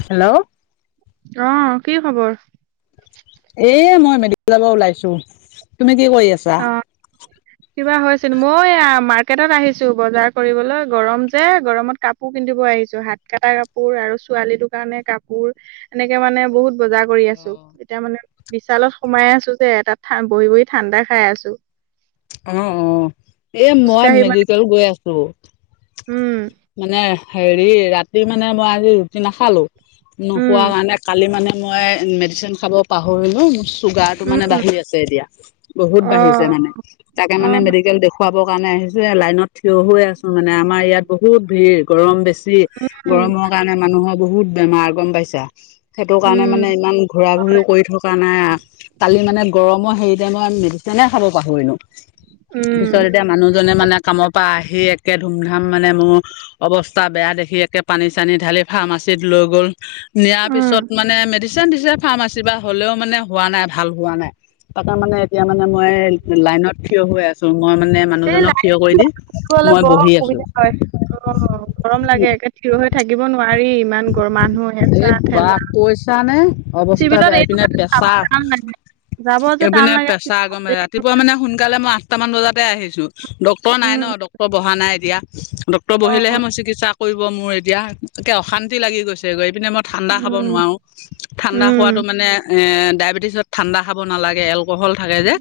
Hello অ কি খবৰ? এ মই মেডিকেল পৰা ওলাইছো, তুমি কি কৰি আছা? অ', কিবা হৈছিল মই মাৰ্কেটত আহিছো বজাৰ কৰিবলৈ গৰম যে গৰমত কাপোৰ পিন্ধিব আহিছো হাত কটা কাপোৰ আৰু ছোৱালীটো কাৰণে কাপোৰ এনেকে মানে বহুত বজাৰ কৰি আছো, অ'। এতিয়া মানে বিশালত সোমাই আছো যে তাত বহি বহি ঠাণ্ডা খাই আছো। অ অ এ মই খোজকাঢ়ি মানে মেডিকেল গৈ আছো, উম মানে হেৰি ৰাতি মানে মই আজি ৰুটি নাখালোঁ, নোখোৱা উম কাৰণে কালি মানে মই মেডিচিন খাব পাহৰিলো চুগাৰটো মানে উম বাঢ়ি আছে এতিয়া বহুত অ বাঢ়িছে মানে তাকে অ মানে মেডিকেল দেখুৱাব কাৰনে আহিছো এইয়া লাইনত থিয় হৈ আছো মানে আমাৰ ইয়াত বহুত ভিৰ, গৰম বেছি বেছি উম গৰমৰ কাৰণে মানুহৰ বহুত বেমাৰ গম পাইছা। সেইটো কাৰণে মানে উম ইমান ঘূৰা ঘূৰিও কৰি থকা নাই আৰু কালি মানে গৰমৰ সেইৰি টাইমত মই মেডিচিনে খাব পাহৰিলোঁ। পিছত উম এতিয়া মানুহজনে মানে কামৰ পৰা আহি একে ধুমধাম মানে মোৰ অৱস্থা বেয়া দেখি একে পানী চানী ঢালি ফাৰ্মাচীত লৈ গ'ল নিয়াৰ উম পিছত মানে মেডি চেন ফাৰ্মাচী পা হ'লেও মানে হোৱা নাই ভাল হোৱা নাই, তাক মানে এতিয়া মানে মই লাইনত থিয় হৈ আছো মই মানে এই মানুহজনক লাইট থিয় কৰি দি অলপ মই বৰ বহি আছো। অসুবিধা হয় অ গৰম লাগে একে থিৰ হৈ থাকিব নোৱাৰি ইমান গ মানুহ এই হেঁচা বা ঠেলা। কৈছানে অৱস্থা চিভিলত বেয়া এইটো এপিনে কাৰণে যাব পেছা টান লাগে যাব যে এইপিনে টান লাগে পেছা আগমে ৰাতিপুৱা মানে সোনকালে মই আঠটামান বজাতে আহিছো ডক্টৰ নাই ন উম ডক্টৰ বহা নাই এতিয়া। ডক্তৰ অ, বহিলেহে মই চিকিৎসা কৰিব মোৰ এতিয়া, একে অশান্তি লাগি গৈছে। এপিনে মই ঠাণ্ডা খাব উম নোৱাও ঠাণ্ডা খোৱাতো উম মানে এ ডায়েবেটিছত ঠাণ্ডা খাব নালাগে এলকহল থাকে যে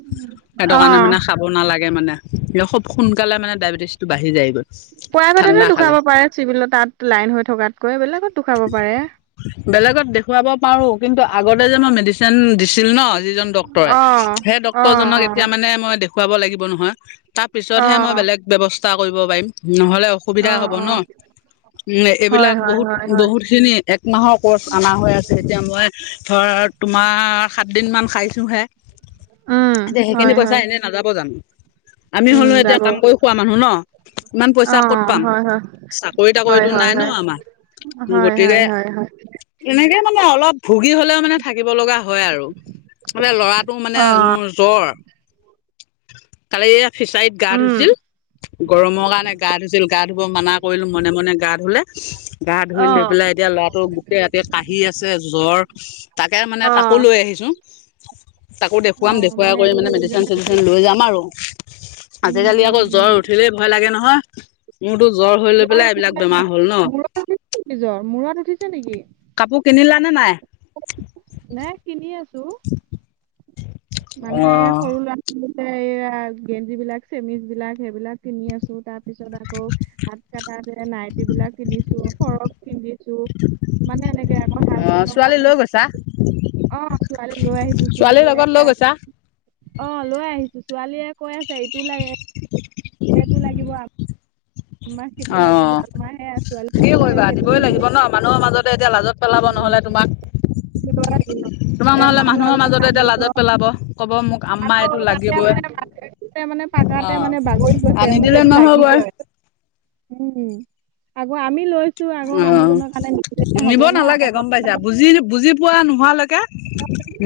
সেইটো অ কাৰণে মানে খাব নালাগে মানে। এ খুব সোনকালে মানে ডায়েবেটিছটো বাঢ়ি যায় গৈ। পোৱাইভেটতে দুখাব পাৰে চিভিলত তাত লাইন হৈ থকাতকৈ, বেলেগত টো খাব পাৰে। বেলেগত দেখুৱাব পাৰোঁ কিন্তু আগতে যে মই মেডিচিন দিছিলো ন যিজন ডক্তৰে অ সেই অ ডক্তৰ জনক এতিয়া মানে মই দেখুৱাব লাগিব নহয়। তাৰ অ অ পিছতহে মই বেলেগ ব্যৱস্থা কৰিব পাৰিম। নহলে অ অসুবিধা হব অ ন উ হয় এইবিলাক হয় বহুত হয় হয় বহুত খিনি একমাহৰ কৰ্চ অনা হৈ আছে, এতিয়া মই ধৰ তোমাৰ সাত দিন মান খাইছোহে উম এতিয়া হয় সেইখিনি হয় পইচা এনেই নাযাব জানো? আমি উম হলেও এতিয়া যাব অ কাম কৰি খোৱা মানুহ ন ইমান পইচা কত পাম। হয় হয় চাকৰি হয় তাকৰিতো হয় নাই হয় ন আমাৰ। হয় হয় হয় হয়। সেনেকে মানে অলপ ভুগি হলেও মানে থাকিব লগা হয় আৰু। বোলে ল'ৰাটো মানে অ মোৰ জ্বৰ। কালি এই ফিচাৰীত গা উম ধুইছিল। গৰমৰ কাৰণে গা ধুইছিল, গা ধু ব‌ মানা কৰিলো মনে মনে গা ধুলে। গা অ ধুই লৈ পেলাই এতিয়া ল'ৰাটো গোটেই ৰাতি কাঁহি আছে জ্বৰ। তাকে মানে অ তাকো লৈ আহিছোঁ। তাকো অ দেখুৱাম, দেখুৱাই কৰি মানে একেবাৰে মেডিচিন দুইজনে চেডিচিন লৈ যাম আৰু। উম আজিকালি উম আকৌ উম জ্বৰ উঠিলেই ভয় লাগে নহয়। মোৰতো জ্বৰ হৈ লৈ পেলাই এইবিলাক বেমাৰ হ'ল ন। নিজৰ মূৰত উঠিছে নেকি? হয় নে নাই? নাই কিনি আছো। [inaudible] মানে অ সৰু ল'ৰাটোলে এইয়া গেঞ্জী বিলাক চেমিচ বিলাক, সেইবিলাক কিনি আছো, তাৰ পিছত আকৌ হাত কটা যে নাইটি বিলাক কিনিছো, ফৰক কি নিছো, মানে এনেকে আকৌ অ হাজবেণ্ডৰ ছোৱালী কাৰণে লৈ গৈছা কিনিছো। অঁ ছোৱালী লৈ আহিছো, ছোৱালীৰ ছোৱালীয়ে লগত লৈ গৈছা অঁ লৈ আহিছো, ছোৱালীয়ে কৈ আছে ইটো লাগে সেইটো লাগিব আ অঁ ছোৱালী কি যিটো লাগে কৰিবা, সেইটোকে দিবই দি লাগিব ন, মানুহৰ মাজতে এতিয়া লাজত পেলাব নহ'লে তোমাক। নো তোমাক [unintelligible] নহ'লে মানুহৰ আগতে মাজতে এতিয়া কান্দিব। লাজত পেলাব ক'ব মোক আম্মা আকৌ এইটো তাতে লাগিবই মানে মাটিতে মানে অ পকাতে মানে বাগৰি গৈছে মোক আনিদিলে এইটো নহ'বই লাগিবই। উম। আকৌ আমি লৈছো আকৌ অ মানুহজনৰ কাৰণে নিনিলেহে হ'ব। নিব নালাগে গম পাইছা, বুজি বুজি পোৱা নোহোৱা লৈকে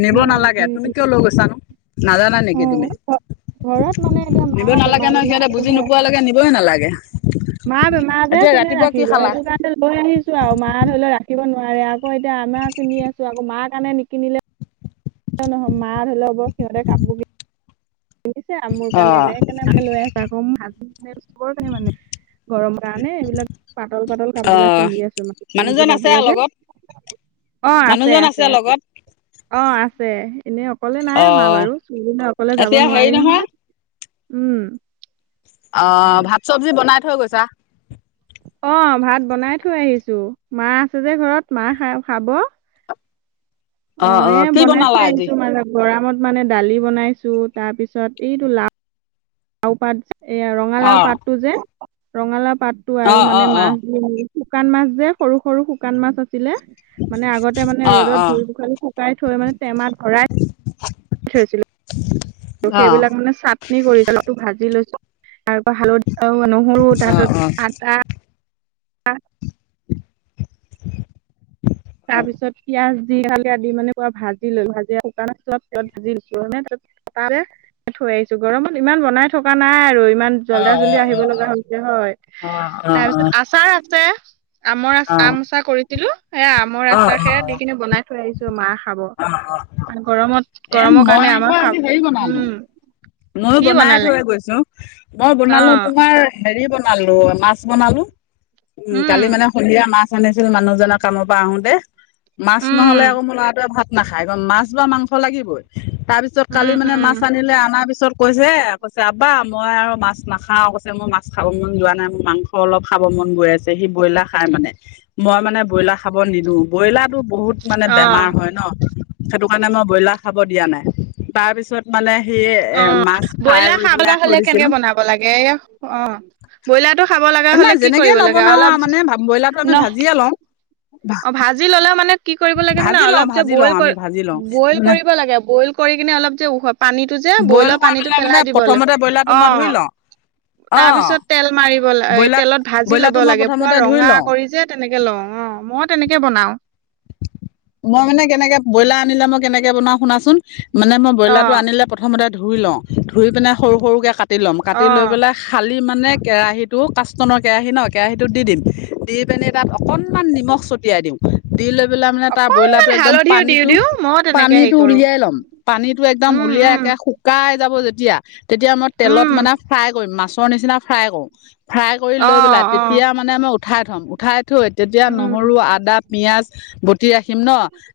নিব উম নালাগে। উম তুমি কিয় লৈ গৈছানো? নাজানা নেকি উম, তুমি? অ ঘৰত মানে এতিয়া নিব মাও নালাগে বেমাৰী নহ, না সিহঁতে বুজি কোনে ৰাখিব। নোপোৱা লৈকে নিবই নালাগে। মা বেমাৰ যে। এতিয়া কোনে ৰাতিপুৱা কি ৰাখিব? খালা সেইটো কাৰণে লৈ আহিছো আৰু মা ধৰি লৈ ল ৰাখ খিব নোৱাৰে, আকৌ এতিয়া আমাৰ কিনি আছো আকৌ মাৰ কাৰণে নিকিনিলে নহব মাঁই ধৰি লব সিহঁতে কাপোৰ কি কিনিছে আৰু মোৰ অ কাৰণে? সেই কাৰণে লৈ আছো। আকৌ [unintelligible] ওচৰতে মানে। গৰম কাৰণে এইবিলাক পাতল পাতল কাপোৰ অ বিলাক পিন্ধি আছো মানে গেঞ্জী মানুহজন আছে কাপোৰ যে। লগত অঁ আছে মানুহজন আছে আছে। লগত অঁ আছে। এনেই অকলে নাই অহা বাৰু চিভিললৈ অকলে যাব সেয়া নোৱাৰি হেৰি নহয়? উম। অঁ ভাত চব্জি বনাই থৈ গৈছা? অ ভাত বনাই থৈ আহিছো, মা আছে যে ঘৰত, মা খাই খাব। অ অঁ অ এ কি বনাই বনালা থৈ আজি আহিছো মানে গৰমত মানে দালি বনাইছো, তাৰপিছত এইটো লাও লাওপাত যে এইয়া অ ৰঙালাও পাতটো যে, ৰঙালাও পাতটো অ আৰু অ মানে অ মাছ শুকান মাছ যে সৰু সৰু শুকান মাছ আছিলে, মানে আগতে মানে অ ৰ'দত অ অ ধুই পুখালি শু শুকাই থৈ মানে টেমাত ভৰাই ছিলো অ অ সেইবিলাক মানে চাটনি কৰি পেলাই ভাজি লৈছো, তাৰ পৰা হালধি নহৰু অ অ অ অ তাৰপিছত আদা হয়। [unintelligible] তাৰপিছত পিঁয়াজ। খালি দি মানে পুৰা ভাজি লৈ ভাজি শুকানত ভাজি লৈছোঁ মানে‌ পাইছো গৰমত ইমান বনাই থকা নাই আৰু। ইমান অ অ জল্দা জল্দি আহিব লগা হৈছে হয় অ তাৰ পিছত আচাৰ আছে। আমৰ আচ অ অ আমৰ আচাৰ কৰিছিলোঁ সেয়া আমৰ আচাৰ সেয়া দি কিনি বনাই থৈ আহিছোঁ মাহ খাব অ আৰু গৰমত এ গৰমৰ কাৰণে আমাৰ খাব উম। মইয়ো কি বনাই বনালে? থৈয়ে গৈছোঁ। মই অ বনালো তোমাৰ হেৰি বনালো মাছ বনালো। উম কালি মানে সন্ধিয়া মাছ আনিছিল মানুহজনৰ কামৰ পৰা আহো তে। মাছ নহলে উম আকৌ মোৰ লৰাটোৱে ভাত নাখায় মাছ বা মাংস লাগিবই। তাৰ পিছত উম কালি মানে মাছ উম আনিলে অনাৰ পিছত। কৈছে কৈছে আব্বা মই আৰু মাছ নাখাওঁ। কৈছে মই মাছ খাব মন যোৱা নাই মোৰ মাংস অলপ খাব মন। মন গৈ আছে সি ব্ৰইলাৰ খাই মানে মই মানে ব্ৰইলাৰ খাব নি দো ব্ৰইলাৰতো বহুত মানে বেমাৰ অ হয় ন। সেইটো কাৰণে মই ব্ৰইলাৰ খাব দিয়া নাই তাৰ পিছত মানে সেই। অ ব্ৰইলাৰ খাবলে হ'লে কেনেকে বনাব লাগে অ। ব্ৰইলাৰতো খাব লগা নাই হলে কি যেনেকেই কৰিব লাগে নবনাও আৰু অলপ মানে ব্ৰইলাৰটো আমি ন ভাজিয়ে লওঁ অ ভাজি ললে মানে। কি কৰিব লাগে জানা ভাজি লওঁ অলপ যে ভাজি লওঁ বই আমি ভাজি লওঁ বইল মানে কৰিব লাগে বইল কৰি কিনে অলপ যে পানীতো যে বইল ব্ৰইলাৰ কৰি পানীটো মানে পেলাই দিব লাগে প্ৰথমতে ব্ৰইলাৰটো অ। মই ধুই লওঁ অ তাৰ পিছত তেল মাৰিব ল ব্ৰইলাৰ তেলত ভাজি ল'ব ব্ৰইলাৰটো মই লাগে পুৰা প্ৰথমতে ধুই ৰঙা লওঁ কৰি যে তেনেকে লও। অ মই তেনেকে বনাও। মই মানে কেনেকে ব্ৰইলাৰ আনিলে মই কেনেকে বনাও শুনাচোন। মানে মই অ ব্ৰইলাৰটো আনিলে প্ৰথমতে ধুই লওঁ, ধুই পিনে সৰু সৰুকৈ কাটি ল'ম অ কাটি লৈ পেলাই হাল দি মানে কেৰাহীতো কাছটনৰ কেৰাহী ন কেৰাহীটো দি দিম দিম পিনে তাত অকনমান নিমখ ছটিয়াই দিওঁ দি লৈ পেলাই মানে তাৰ ব্ৰইলাৰটো অকনমান একদম হালধিও দিও পানীতো দিও মই তেনেকে হেৰি পানীতো কৰো উলিয়াই ল'ম পানীতটো একদম উম উলিয়াই উম একে শুকাই যাব যে তেতিয়া তেতিয়া মই তেলত উম মানে ফ্ৰাই কৰিম মাছৰ নিচিনা ফ্ৰাই কৰো। ফ্ৰাই কৰি অ লৈ পেলাই অ তেতিয়া মানে মই উঠাই থ'ম উঠাই থৈ তেতিয়া উম নহৰু আদা পিয়াজ বতি ৰাখিম ন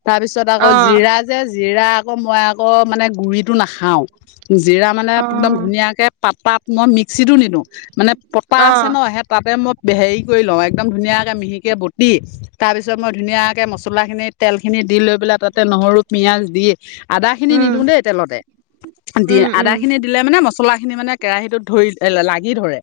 তাৰ পিছত আকৌ অ', জিৰা যে জিৰা। আকৌ মই আকৌ মানে গুৰিটো নাখাওঁ জিৰা মানে একদম অ', ধুনীয়াকে পাতাট মই মিক্সিটো নিদিওঁ মানে পতা আছে অ', ন সেই তাতে মই হেৰি কৰি লওঁ একদম ধুনীয়াকে মিহিকে বটি তাৰ পিছত তাৰপিছত মই ধুনীয়াকে মছলাখিনি তেলখিনি দি লৈ পেলাই তাতে নহৰু পিয়ঁয়াজ দি আদা খিনি নিদিওঁ উম, দেই তেলতে। দি উম, আদা উম, খিনি দিলে মানে মছলা খিনি মানে কেৰাহীটোত ধৰি লাগি ধৰে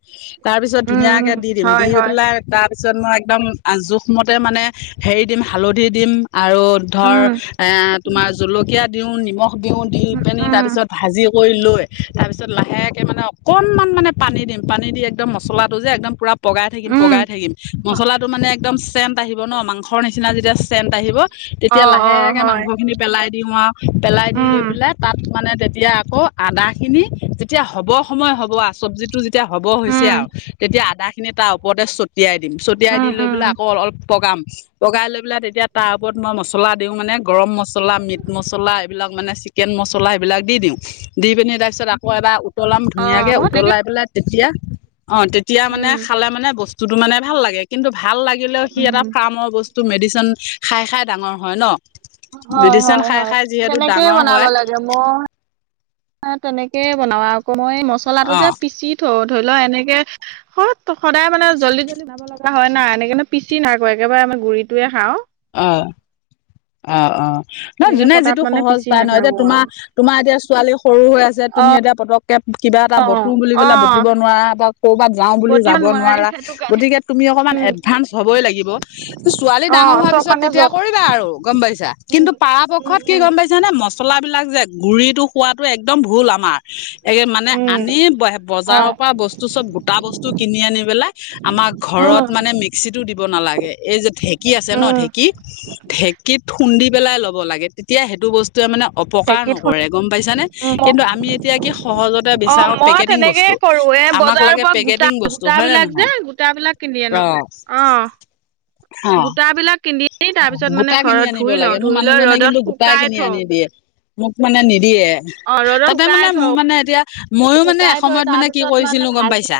তাৰপিছত উম, ধুনীয়াকে উম, দি দিম হয়, দি হয়, পেলাই তাৰপিছত মই একদম জোখমতে মানে হেৰি দিম হালধি দিম আৰু ধৰ উম, এ তোমাৰ জলকীয়া দিও নিমখ দিও দি উম, পিনে তাৰ উম, পিছত ভাজি কৰি লৈ তাৰপিছত লাহেকৈ মানে অকণমান মানে পানী দিম পানী দি একদম মছলাটো যে একদম পুৰা। পগাই থাকিম উম পগাই থাকিম হ- মছলাটো মানে একদম চেণ্ট আহিব ন মাংসৰ নিচিনা যেতিয়া চেণ্ট আহিব তেতিয়া অ', অ', লাহেকে হয়, মাংস খিনি পেলাই দিওঁ আৰু পেলাই দি লৈ উম, পেলাই তাত মানে তেতিয়া আকৌ আদা খিনি যেতিয়া হ'ব সময় হ'ব আও চব্জি টো তেতিয়া হ'ব হৈছে উম, আৰু, তেতিয়া আদাখিনি তাৰ ওপৰতে চ টিয়াই দিম ছটিয়াই উম, দি লৈ পেলাই উম, আকৌ অলপ পগাম পগাই লৈ পেলাই তেতিয়া তাৰ ওপৰত মই মছলা দিওঁ মানে গৰম মছলা, মিট মছলা এইবিলাক মানে চিকেন ম মছলা সেইবিলাক দি দিওঁ, দি পিনি তাৰপিছত আকৌ এবাৰ উ উতলাম অ', ধুনীয়াকে, মই তেনেকে উতলাই পেলাই তেতিয়া অ তেতিয়া মানে উম, খালে মানে বস বস্তুটো মানে ভাল লাগে কিন্তু ভাল লাগিলেও সি এটা উম, ফাৰ্মৰ বস্তু মেডিচিন খাই খাই ডাঙৰ হয় ন। অহ হয় মেডিচিন হয় খাই হয় খাই যিহেতু তেনেকেই ডাঙৰ বনাব হয় লাগে। মই তেনেকে বনাও আকৌ মই মচলাটো অ যে পিচি থওঁ। ধৰি লও এনেকে সত সদায় মানে জল্দি জল্দি বনাব লগা হয় নাই আনি কেনে পিচি নাই কৰা একেবাৰে গুৰিটোৱে খাও। অ, অ অ। নহয় তেনেকে যোনে পতাত যিটো মানে সহজ পিচি পায় ন এতিয়া নাথাকো আৰু তোমাৰ তোমাৰ এতিয়া ছোৱালী সৰু হৈ আছে, তুমি এতিয়া পতক কিবা এটা বতু অ', বুলি পেলাই অ', বতিব নোৱাৰা বা ক'ৰবাত যাওঁ বুলি বটিব যাব নোৱাৰি নোৱাৰা সেইটো কাৰণে। গতিকে তুমি অকমান উম, এডভান্স হবই লাগিব, ছোৱালী ডাঙৰ অ' হোৱাৰ পিছত চব পিছত মানে তেতিয়া য'ত কৰিবা আৰু গম পাইছা, কিন্তু উম, উম, পাৰাপক্ষত কি উম, গম পাইছা নে মছলা বিলাক যে গুৰিতো খোৱাতো একদম ভুল আমাৰ এই মানে উম, আনি হয়, বজাৰৰ পৰা বস্তু চব গোটা বস্তু কিনি আনি পেলাই আমাৰ ঘৰত উম, ঘৰত মানে মিক্সিটো দিব নালাগে, এই যে ঢেঁকী আছে ন উম, ঢেক কি ঢেঁকীত খুন্দি পেলাই লব লাগে, তেতিয়া সেইটো বস টোৱে মানে অপকাৰ ঢেঁকীত খুন্দি নকৰে গম পাইছানে, উম, কিন্তু আমি এতিয়া কি সহজতে অ' বিচাৰো মই পেকেটিং তেনেকেই বস্তু। কৰো এ আমাক বজাৰৰ লাগে পৰা গোটা পেকেটিং বস্তু হয় নে গোটাবিলাক যে নহয় গোটাবিলাক কিনি আনো অ। অ গোটাবিলাক কিনি ই তাৰ পিছত মানে গোটা কিনি ঘৰত আনিব ধুই লওঁ, লাগে মোৰ ধুই লৈ মানুহজনে ৰ'দত কিন্তু গোটাই শুকাই কিনি থওঁ। আনি দিয়ে মোক মানে নিদিয়ে। অ' ৰ'দত তাতে শুকাই মানে মোৰ থওঁ মানে এতিয়া মইও মানে শুকাই থৈ এসময়ত তাৰ মানে কি পিছত মানে কৰিছিলো গম ভাজি পাইছা?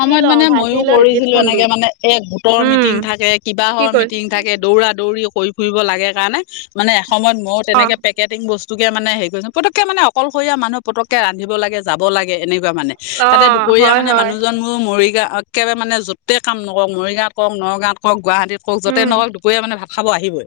ভাজি লওঁ মানে ভাজি মইও লৈ ঢেঁকীত কৰিছিলো খুন্দো এনেকে মানে এ গোটৰ উম, মিটিং থাকে, কি কিবাহৰ কৈ মিটিং থাকে দৌৰা -দৌৰি কৰি ফুৰিব লাগে কাৰণে মানে এসময়ত মই অ', তেনেকে পেকেটিং বস যোগে মানে হেৰি কৰিছে, পতককে মানে অকলশৰীয়া মানুহ পতককে ৰান্ধিব লাগে, যাব লাগে এনে লাভ মানে, তাতে অ' দুপৰীয়া হয়, মানে হয়, মানুহজন মোৰ মৰি একেবাৰে মানে যতে কাম নকৰক মৰিগাঁৱত কৰক, নগাঁৱত কৰক, গুৱাহাটীত কৰক যতে উম, নকৰক দুপৰীয়া মানে ভা খাব আহিবই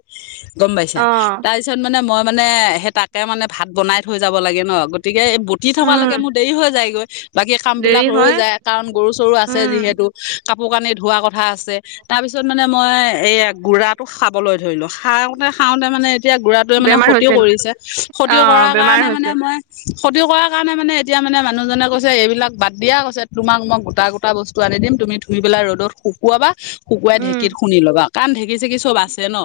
গম পাইছা, অ'। তাৰপিছত মানে মই মানে সেই তাকে মানে ভাত বনাই থৈ যাব লাগে ন গতিক কে বতি উম, থকালৈকে মোৰ দেৰি হৈ যায়গৈ, বাকী দেৰি কামবিলাক ৰৈ হয়, যায়, কাৰণ গৰু -চৰু আছে উম, যিহেতু কাপোৰ- কানি ধোৱা কথা আছে, তাৰ পিছত মানে মই এ গুৰাটো খাবলৈ ধৰি লো খাওঁতে খাওঁতে মানে এতিয়া গুৰাটোৱে মানে বেমাৰ ক্ষতিও হৈছে নি? কৰিছে, ক্ষতিও অ', কৰাৰ বেমাৰ কাৰণে মানে হৈছে, মই ক্ষতি কৰাৰ কাৰণে মানে এতিয়া মানে মানুহজনে কৈছে এইবিলাক বাদ দিয়া কৈছে, তোমাক মই গোটা গোটা বস্তু আনি দি ম তুমি ধুই পেলাই ৰ'দত শুকুৱাবা, শুকুৱাই উম, ঢেকীত খুন্দি ল'বা, কাৰণ ঢেঁকী চেঁকী চব আছে ন।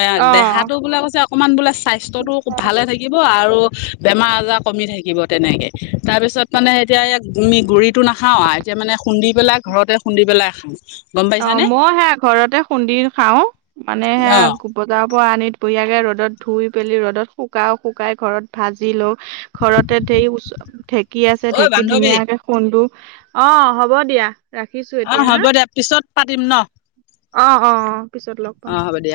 এ অ', দেহাটো বোলে কৈছে অকমান বোলে স্বাস্থ্যটো ভালে থাকিব আৰু বেমাৰ- আজাৰ কমি থাকিব। তেনেকে, তাৰপিছত মানে এতিয়া এইয়া মি গুৰিটো নাখাও এতিয়া মানে খুন্দি পেলাই ঘৰতে খুন্দি পেলাই খাওঁ। গম অ পাইছানে মই সেয়া ঘৰতে খুন্দি খাও, মানে অ সেয়া বজা পৰা আনিত বঢ়িয়াকে ৰ'দত ধুই পেলি ৰ'দত শুকাও, শুকাই ঘৰত ভাজি লও ঘৰতে ধেই বস্তু ঢেকী আছে ঐ ঢেঁকী বান্ধৱী ধুনীয়াকে খুন্দো অ হ'ব দিয়া, ৰাখিছো অ এতিয়া হ'ব হা। দে পিছত পাতিম ন। অ অ অ পিছত লগ অ পাম। হ'ব দিয়া